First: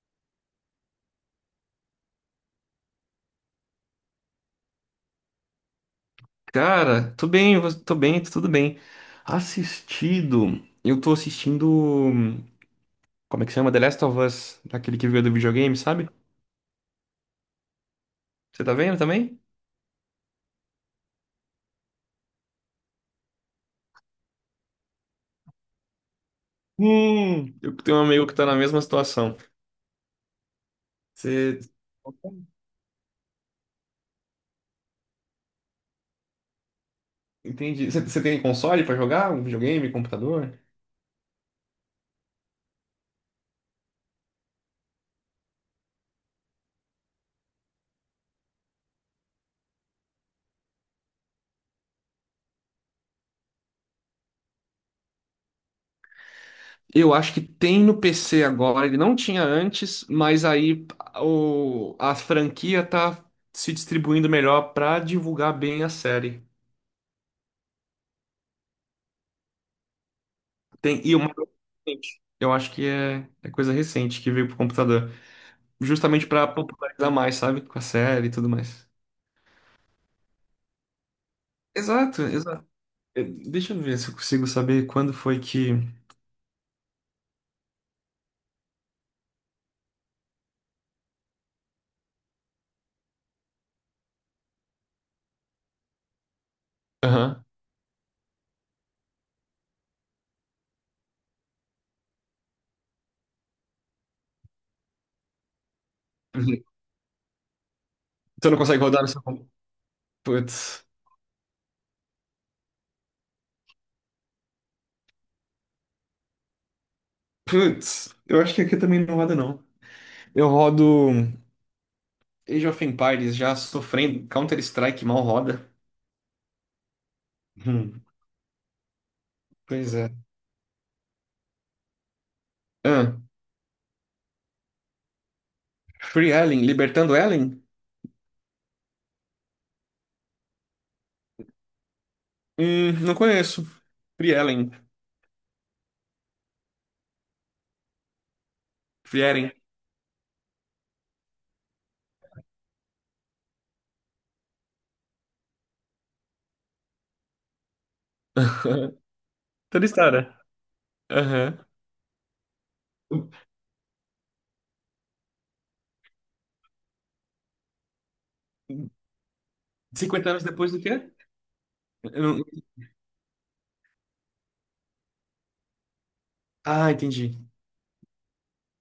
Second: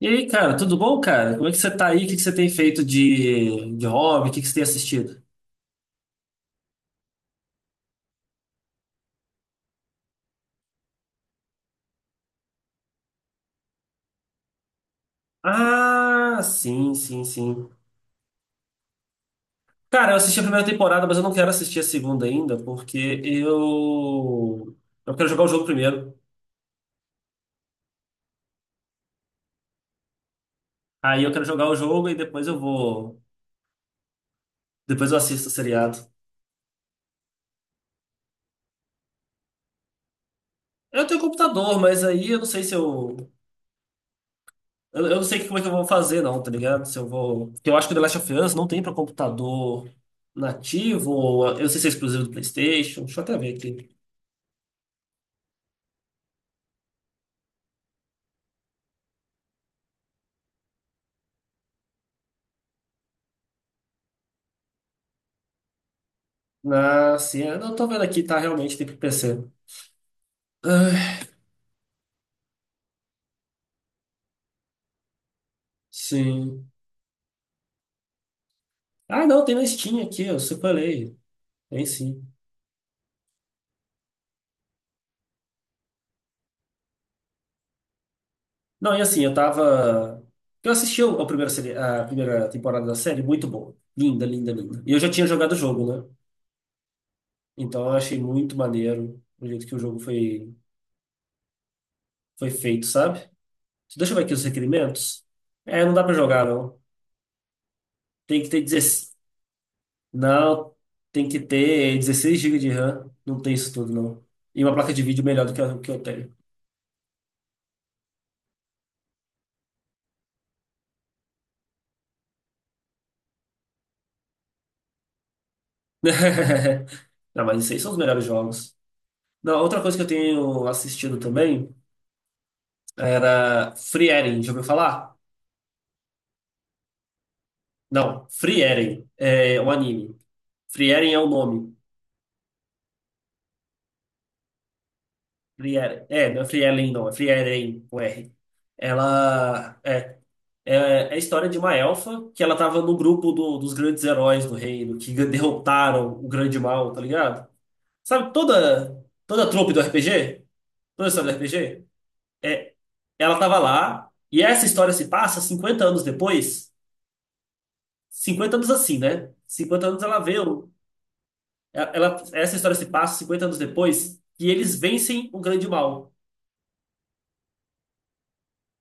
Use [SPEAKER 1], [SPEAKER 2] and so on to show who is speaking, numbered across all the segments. [SPEAKER 1] E aí, cara, tudo bom, cara? Como é que você tá aí? O que que você tem feito de hobby? O que que você tem assistido?
[SPEAKER 2] Cara, tô bem, tô bem, tudo bem. Assistido, eu tô assistindo, hum, como é que chama? The Last of Us, aquele que veio do videogame, sabe?
[SPEAKER 1] Ah, sim, sim, sim.
[SPEAKER 2] Você tá vendo também?
[SPEAKER 1] Cara, eu assisti a primeira temporada, mas eu não quero assistir a segunda ainda, porque eu. Eu quero jogar o jogo primeiro.
[SPEAKER 2] Eu tenho um amigo que tá na mesma situação.
[SPEAKER 1] Aí eu quero jogar
[SPEAKER 2] Você
[SPEAKER 1] o jogo e depois eu vou. Depois eu assisto o seriado.
[SPEAKER 2] entende? Você tem console pra jogar? Um videogame, computador?
[SPEAKER 1] Eu tenho computador, mas aí eu não sei se eu. Eu não sei como é que eu vou fazer, não, tá ligado? Se eu vou. Porque eu acho que o The Last of Us não tem pra computador nativo, ou eu não sei se é exclusivo do PlayStation. Deixa eu até ver aqui.
[SPEAKER 2] Eu acho que tem no PC agora, ele não tinha antes, mas aí a franquia tá se distribuindo melhor pra divulgar bem a série.
[SPEAKER 1] Ah, sim. Eu não tô vendo aqui, tá? Realmente tem pro PC.
[SPEAKER 2] Tem, e
[SPEAKER 1] Ah,
[SPEAKER 2] uma coisa recente. Eu acho que é coisa recente que veio pro computador. Justamente pra
[SPEAKER 1] sim.
[SPEAKER 2] popularizar mais, sabe? Com a série e tudo mais.
[SPEAKER 1] Ah, não, tem na Steam aqui, eu separei. Tem
[SPEAKER 2] Exato,
[SPEAKER 1] sim.
[SPEAKER 2] exato. Deixa eu ver se eu consigo saber quando foi que.
[SPEAKER 1] Não, e assim, eu tava. Eu assisti a primeira, a primeira temporada da série, muito boa. Linda, linda, linda. E eu já tinha jogado o jogo, né?
[SPEAKER 2] Aham.
[SPEAKER 1] Então eu achei muito maneiro o jeito que o jogo foi feito, sabe? Deixa eu ver aqui os requerimentos. É, não dá pra jogar, não. Tem que
[SPEAKER 2] Você não
[SPEAKER 1] ter
[SPEAKER 2] consegue rodar no
[SPEAKER 1] 16.
[SPEAKER 2] seu computador?
[SPEAKER 1] Não,
[SPEAKER 2] Putz.
[SPEAKER 1] tem que ter 16 gigas de RAM. Não tem isso tudo, não. E uma placa de vídeo melhor do que a que eu tenho.
[SPEAKER 2] Putz. Eu acho que aqui também não roda, não. Eu rodo Age of Empires já sofrendo. Counter-Strike mal roda.
[SPEAKER 1] Não, mas isso aí são os
[SPEAKER 2] Hum,
[SPEAKER 1] melhores jogos. Não, outra
[SPEAKER 2] pois
[SPEAKER 1] coisa que eu
[SPEAKER 2] é.
[SPEAKER 1] tenho assistido também
[SPEAKER 2] Ah,
[SPEAKER 1] era Free Eren, já ouviu falar?
[SPEAKER 2] Free Ellen, Libertando Ellen?
[SPEAKER 1] Não, Free Eren é um anime. Free Eren é o nome.
[SPEAKER 2] Não conheço. Free Ellen.
[SPEAKER 1] Free Eren. É, não é Free Eren, não, é Free Eren com R.
[SPEAKER 2] Free Ellen.
[SPEAKER 1] Ela é, é a história de uma elfa que ela tava no grupo dos grandes heróis do reino, que derrotaram o grande mal, tá ligado? Sabe toda a trope do
[SPEAKER 2] Toda história.
[SPEAKER 1] RPG? Toda a história do
[SPEAKER 2] Aham.
[SPEAKER 1] RPG? Ela estava lá, e essa história se passa 50 anos depois. 50 anos assim, né? 50 anos ela
[SPEAKER 2] cinquenta
[SPEAKER 1] vê.
[SPEAKER 2] anos
[SPEAKER 1] o-
[SPEAKER 2] depois do quê? Eu
[SPEAKER 1] Essa
[SPEAKER 2] não-
[SPEAKER 1] história se passa 50 anos depois, e eles vencem o grande mal.
[SPEAKER 2] Ah, entendi.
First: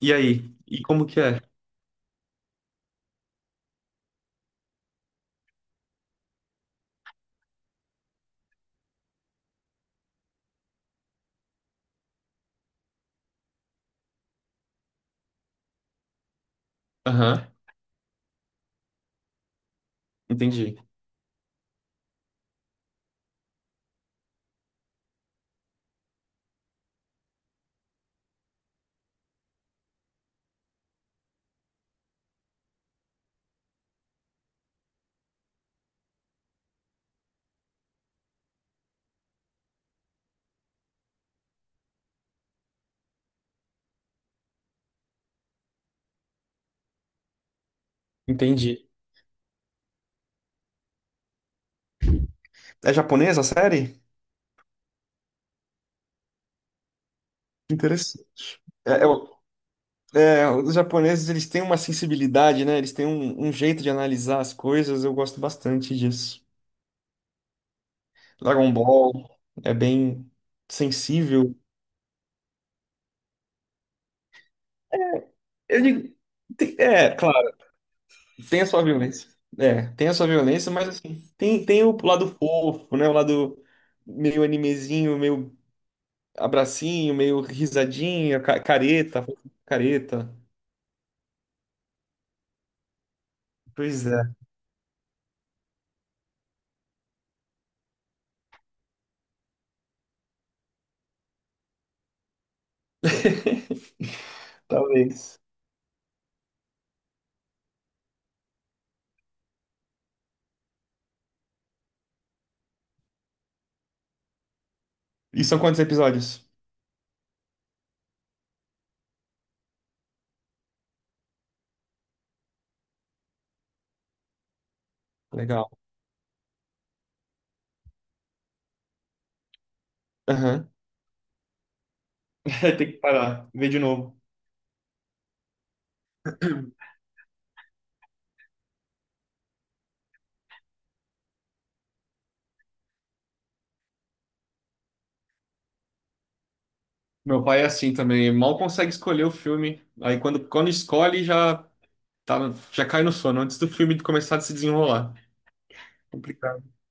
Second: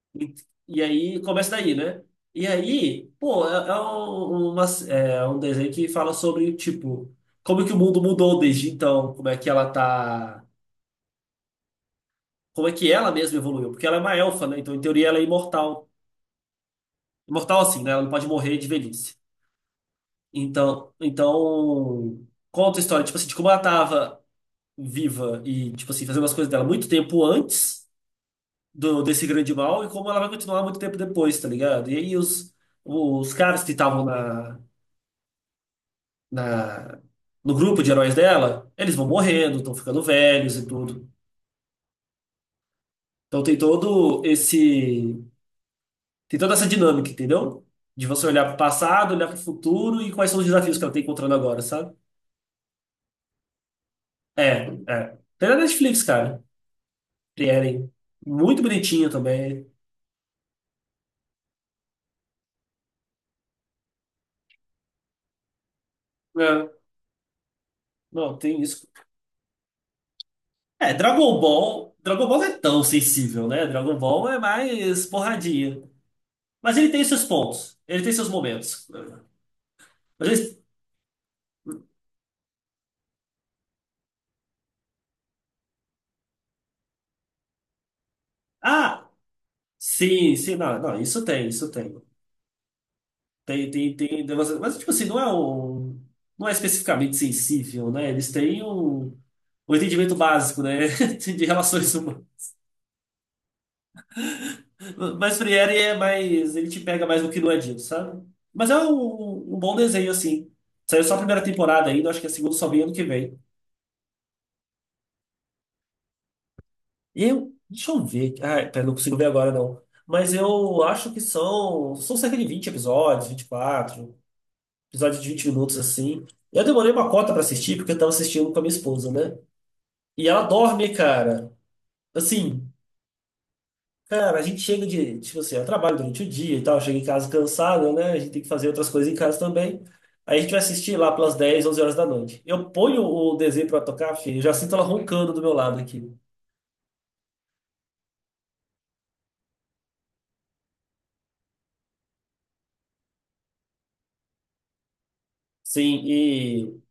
[SPEAKER 2] E
[SPEAKER 1] E,
[SPEAKER 2] aí?
[SPEAKER 1] e
[SPEAKER 2] E como
[SPEAKER 1] aí
[SPEAKER 2] que é?
[SPEAKER 1] começa daí, né? E aí, pô, é um desenho que fala sobre, tipo, como que o mundo mudou desde então, como é que ela tá. Como é que ela mesma evoluiu? Porque ela é uma elfa, né? Então, em teoria, ela é imortal.
[SPEAKER 2] Aham,
[SPEAKER 1] Imortal assim, né? Ela não pode morrer de velhice.
[SPEAKER 2] entendi.
[SPEAKER 1] Então conta a história, tipo assim, de como ela tava viva e, tipo assim, fazendo as coisas dela muito tempo antes do desse grande mal e como ela vai continuar muito tempo depois, tá ligado? E aí os caras que estavam na, no grupo de heróis dela, eles vão morrendo, estão ficando velhos e tudo. Então tem todo esse, tem toda essa dinâmica, entendeu? De você olhar pro
[SPEAKER 2] Entendi.
[SPEAKER 1] passado, olhar pro futuro e quais são os desafios que ela tá encontrando agora, sabe?
[SPEAKER 2] É japonesa a série?
[SPEAKER 1] É, é. Tem na Netflix, cara. Eren. Muito
[SPEAKER 2] Interessante. É,
[SPEAKER 1] bonitinho também.
[SPEAKER 2] os japoneses, eles têm uma sensibilidade, né? eles têm um jeito de analisar as coisas. Eu gosto bastante disso.
[SPEAKER 1] É, não, tem
[SPEAKER 2] Dragon
[SPEAKER 1] isso.
[SPEAKER 2] Ball é bem
[SPEAKER 1] É, Dragon
[SPEAKER 2] sensível.
[SPEAKER 1] Ball. Dragon Ball não é tão sensível, né? Dragon Ball é mais
[SPEAKER 2] Eu
[SPEAKER 1] porradinha.
[SPEAKER 2] digo,
[SPEAKER 1] Mas ele tem
[SPEAKER 2] é,
[SPEAKER 1] seus
[SPEAKER 2] claro.
[SPEAKER 1] pontos. Ele tem seus
[SPEAKER 2] Tem a sua
[SPEAKER 1] momentos.
[SPEAKER 2] violência. É, tem a sua
[SPEAKER 1] Às vezes-
[SPEAKER 2] violência, mas assim, tem o lado fofo, né? O lado meio animezinho, meio abracinho, meio risadinha,
[SPEAKER 1] Ah,
[SPEAKER 2] careta, careta.
[SPEAKER 1] sim, sim, não, não, isso tem, isso tem. Tem, tem,
[SPEAKER 2] Pois
[SPEAKER 1] tem.
[SPEAKER 2] é.
[SPEAKER 1] Mas, tipo assim, não é um. Não é especificamente sensível, né? Eles têm um entendimento básico, né? De relações. Mas
[SPEAKER 2] Talvez.
[SPEAKER 1] Friere é mais. Ele te pega mais do que no Edinho, sabe? Mas é um bom desenho, assim. Saiu só a primeira temporada ainda, acho que a segunda só vem ano que vem.
[SPEAKER 2] E são quantos episódios?
[SPEAKER 1] E eu. Deixa eu ver. Ah, pera, não consigo ver agora, não. Mas eu acho que são. São cerca de 20 episódios, 24 episódio de vinte
[SPEAKER 2] Legal.
[SPEAKER 1] minutos, assim. Eu demorei uma cota pra assistir, porque eu tava assistindo com a minha esposa, né? E ela
[SPEAKER 2] Aham.
[SPEAKER 1] dorme, cara. Assim,
[SPEAKER 2] Tem que parar, ver de novo.
[SPEAKER 1] cara, a gente chega de, tipo assim, eu trabalho durante o dia e tal, chega em casa cansado, né? A gente tem que fazer outras coisas em casa também. Aí a gente vai assistir lá pelas 10 11 horas da noite. Eu ponho o desenho pra tocar, filho, eu já sinto ela roncando do meu lado aqui.
[SPEAKER 2] Meu pai é assim também, mal consegue escolher o filme. Aí quando escolhe, já cai no sono antes do filme começar a se desenrolar.
[SPEAKER 1] Sim,
[SPEAKER 2] Complicado.
[SPEAKER 1] e.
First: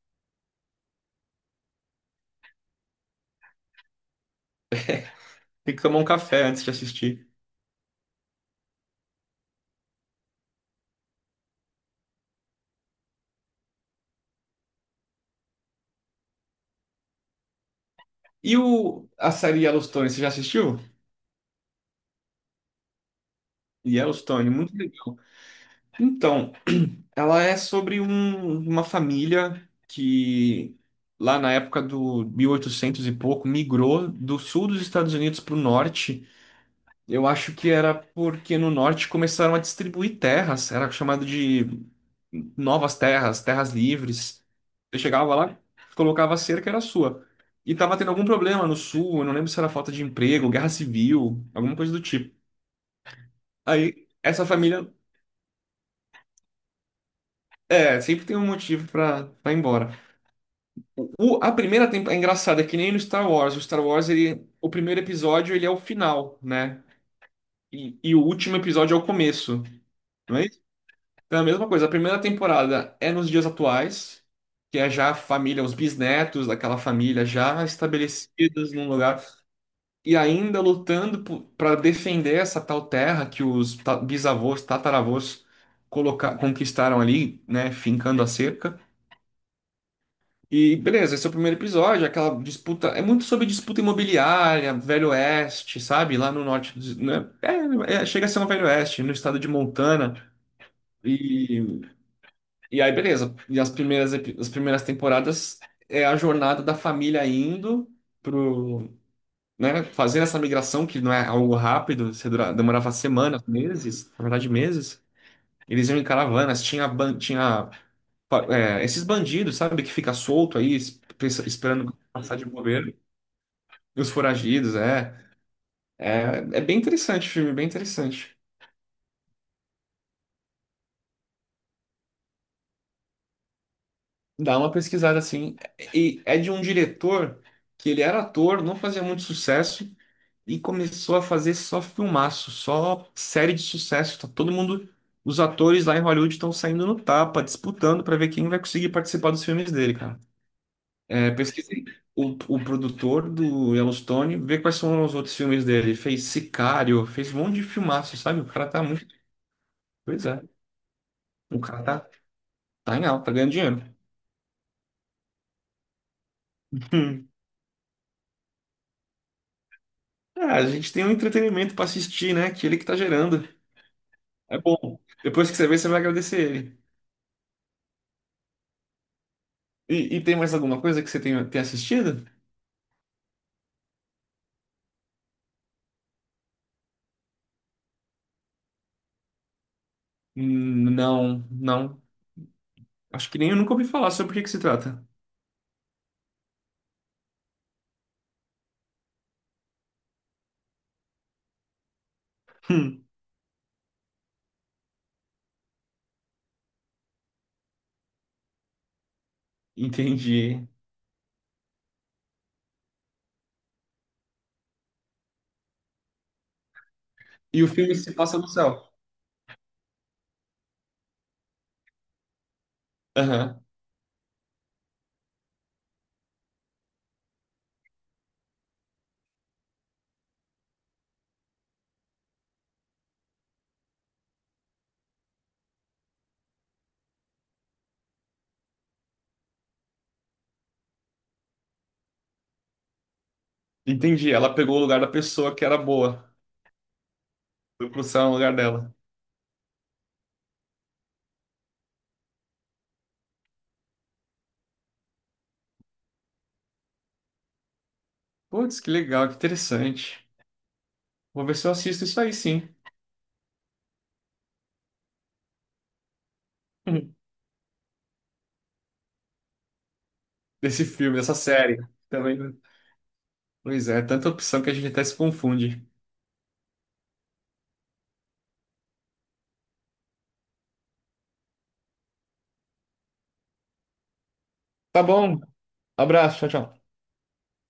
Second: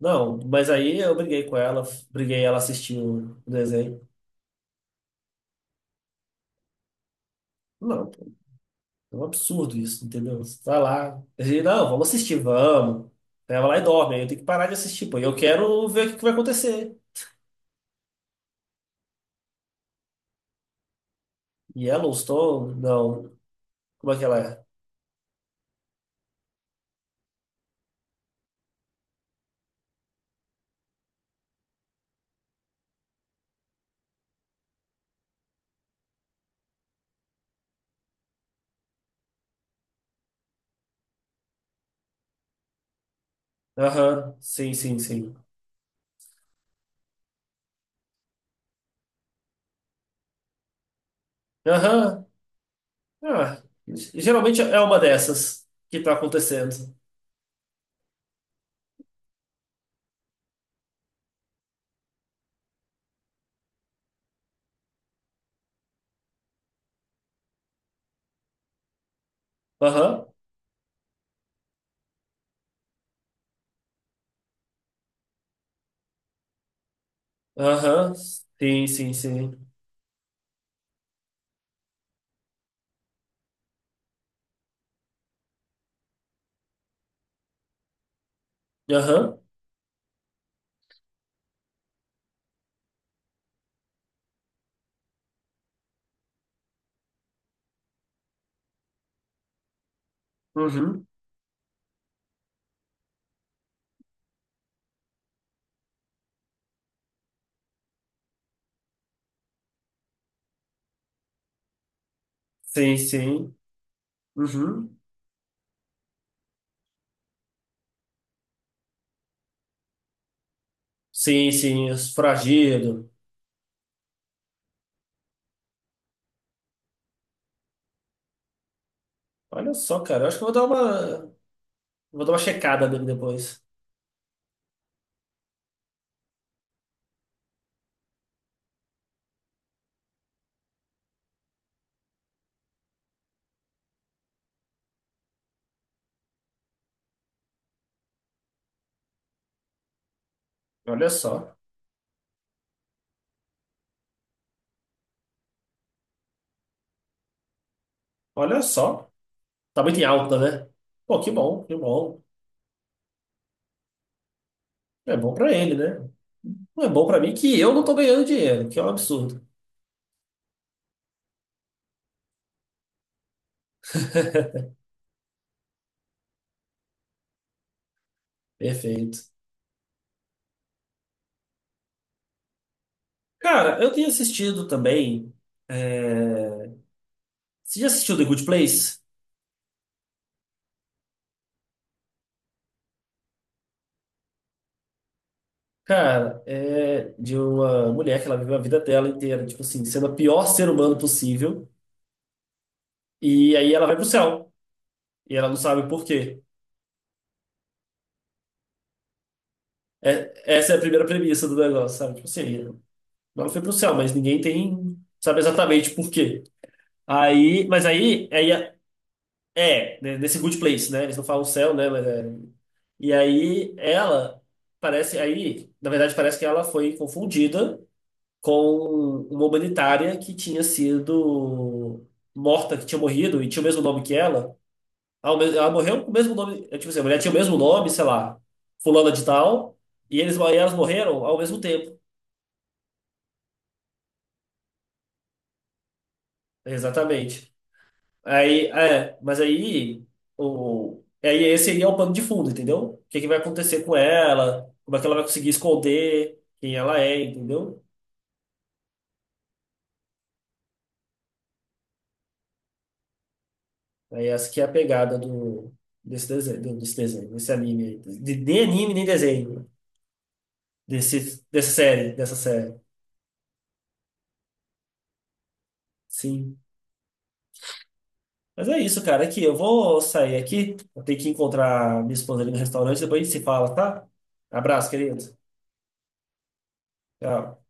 [SPEAKER 1] Não, mas aí eu briguei com ela, briguei ela assistiu o desenho.
[SPEAKER 2] Tem que tomar um café antes de assistir.
[SPEAKER 1] Não, pô, é um absurdo isso, entendeu? Você vai lá, a gente, não, vamos assistir, vamos. Aí ela vai lá e dorme, aí eu tenho que parar de assistir, pô, e eu quero ver o que que vai acontecer.
[SPEAKER 2] E a série Yellowstone, você já assistiu?
[SPEAKER 1] Yellowstone? Não. Como é que ela
[SPEAKER 2] Yellowstone,
[SPEAKER 1] é?
[SPEAKER 2] muito legal. Então, ela é sobre uma família que, lá na época do 1800 e oitocentos e pouco, migrou do sul dos Estados Unidos para o norte. Eu acho que era porque no norte começaram a distribuir terras, era chamado de novas terras, terras
[SPEAKER 1] Aham,
[SPEAKER 2] livres.
[SPEAKER 1] sim, sim,
[SPEAKER 2] Você
[SPEAKER 1] sim.
[SPEAKER 2] chegava lá, colocava a cerca, era sua. E tava tendo algum problema no sul, eu não lembro se era falta de emprego, guerra civil, alguma coisa do
[SPEAKER 1] Aham,
[SPEAKER 2] tipo.
[SPEAKER 1] ah,
[SPEAKER 2] Aí, essa
[SPEAKER 1] geralmente é
[SPEAKER 2] família.
[SPEAKER 1] uma dessas que tá acontecendo.
[SPEAKER 2] É, sempre tem um motivo pra ir embora. A primeira temporada. É engraçado, é que nem no Star Wars. O Star Wars, ele, o primeiro episódio, ele é o final, né? E o último episódio é o começo.
[SPEAKER 1] Aham,
[SPEAKER 2] Não é isso? Então é a mesma coisa. A primeira temporada é nos dias atuais, que é já a família, os bisnetos daquela família já
[SPEAKER 1] aham,
[SPEAKER 2] estabelecidos
[SPEAKER 1] sim,
[SPEAKER 2] num
[SPEAKER 1] sim,
[SPEAKER 2] lugar.
[SPEAKER 1] sim.
[SPEAKER 2] E ainda lutando para defender essa tal terra que os bisavôs, tataravôs conquistaram ali, né? Fincando a cerca.
[SPEAKER 1] Aham,
[SPEAKER 2] E beleza, esse é o primeiro episódio, aquela disputa. É muito sobre disputa imobiliária, Velho Oeste, sabe? Lá no norte, né? É, é, chega a ser no Velho Oeste, no estado de Montana.
[SPEAKER 1] uhum,
[SPEAKER 2] E, e aí, beleza. E as primeiras temporadas é a jornada da família indo pro, né? Fazendo essa migração, que não é algo rápido, você demorava
[SPEAKER 1] sim,
[SPEAKER 2] semanas,
[SPEAKER 1] sim,
[SPEAKER 2] meses, na verdade,
[SPEAKER 1] uhum,
[SPEAKER 2] meses. Eles iam em caravanas, tinha esses bandidos, sabe? Que fica solto aí,
[SPEAKER 1] sim, sim,
[SPEAKER 2] esperando
[SPEAKER 1] os
[SPEAKER 2] passar de bobeira.
[SPEAKER 1] foragido.
[SPEAKER 2] Os Foragidos, é. É, é bem interessante o filme, bem interessante.
[SPEAKER 1] Olha só, cara, eu acho que eu vou dar uma checada nele depois.
[SPEAKER 2] Dá uma pesquisada assim. E é de um diretor que ele era ator, não fazia muito sucesso e começou a fazer só filmaço, só série de sucesso. Tá todo mundo, os atores lá em Hollywood estão saindo no tapa, disputando para ver quem vai conseguir participar dos filmes dele, cara.
[SPEAKER 1] Olha
[SPEAKER 2] É,
[SPEAKER 1] só,
[SPEAKER 2] pesquisei o produtor do Yellowstone, vê quais são os outros filmes dele. Fez Sicário, fez um monte de filmaço, sabe? O
[SPEAKER 1] olha
[SPEAKER 2] cara tá muito.
[SPEAKER 1] só, tá muito em
[SPEAKER 2] Pois
[SPEAKER 1] alta,
[SPEAKER 2] é.
[SPEAKER 1] né? Pô, que
[SPEAKER 2] O
[SPEAKER 1] bom, que
[SPEAKER 2] cara tá
[SPEAKER 1] bom.
[SPEAKER 2] Tá em alta, tá ganhando dinheiro.
[SPEAKER 1] É bom pra ele, né? Não é bom pra mim que eu não tô ganhando dinheiro, que é um absurdo.
[SPEAKER 2] Ah, a gente tem um entretenimento pra assistir, né? Que ele que tá gerando. É bom. Depois que você vê, você vai agradecer ele.
[SPEAKER 1] Perfeito.
[SPEAKER 2] E tem mais alguma coisa que você tem assistido?
[SPEAKER 1] Cara, eu tenho assistido também. É, você já assistiu The Good Place?
[SPEAKER 2] Não, não. Acho que nem eu nunca ouvi falar sobre o que que se trata.
[SPEAKER 1] Cara, é de uma mulher que ela viveu a vida dela inteira, tipo assim, sendo a pior ser humano possível.
[SPEAKER 2] Hum,
[SPEAKER 1] E aí ela vai pro céu. E ela não sabe por quê. É,
[SPEAKER 2] entendi.
[SPEAKER 1] essa é a primeira premissa do negócio, sabe? Tipo assim, ela foi pro céu, mas ninguém tem, sabe exatamente por quê.
[SPEAKER 2] E
[SPEAKER 1] Aí,
[SPEAKER 2] o
[SPEAKER 1] mas
[SPEAKER 2] filme se
[SPEAKER 1] aí,
[SPEAKER 2] passa no
[SPEAKER 1] aí
[SPEAKER 2] céu.
[SPEAKER 1] é, né, nesse Good Place, né? Eles não falam céu, né? Mas é- E
[SPEAKER 2] Aham.
[SPEAKER 1] aí ela parece aí, na verdade parece que ela foi confundida com uma humanitária que tinha sido morta, que tinha morrido e tinha o mesmo nome que ela. Ela morreu com o mesmo nome, é, tipo assim, a mulher tinha o mesmo nome, sei lá, fulana de tal, e eles e elas morreram ao mesmo tempo.
[SPEAKER 2] Entendi. Ela pegou o lugar da pessoa que era boa.
[SPEAKER 1] Exatamente.
[SPEAKER 2] Foi pro céu no lugar
[SPEAKER 1] Aí,
[SPEAKER 2] dela.
[SPEAKER 1] é, mas aí, aí esse seria o pano de fundo, entendeu? O que que vai acontecer com ela, como é que ela vai conseguir esconder quem ela é, entendeu?
[SPEAKER 2] Putz, que legal, que interessante. Vou ver se eu assisto isso aí, sim.
[SPEAKER 1] Aí essa que é a pegada do, desse desenho, desse
[SPEAKER 2] Hum,
[SPEAKER 1] desenho, desse anime aí. Nem anime, nem desenho.
[SPEAKER 2] Desse filme, dessa
[SPEAKER 1] Desse, dessa
[SPEAKER 2] série.
[SPEAKER 1] série, dessa
[SPEAKER 2] Também.
[SPEAKER 1] série.
[SPEAKER 2] Pois é, tanta opção que a gente até se confunde.
[SPEAKER 1] Sim. Mas é isso, cara. Aqui, eu vou sair aqui. Eu tenho que encontrar minha esposa ali no restaurante, depois a gente se fala, tá? Abraço,
[SPEAKER 2] Tá
[SPEAKER 1] querido.
[SPEAKER 2] bom, abraço, tchau, tchau.
[SPEAKER 1] Tchau.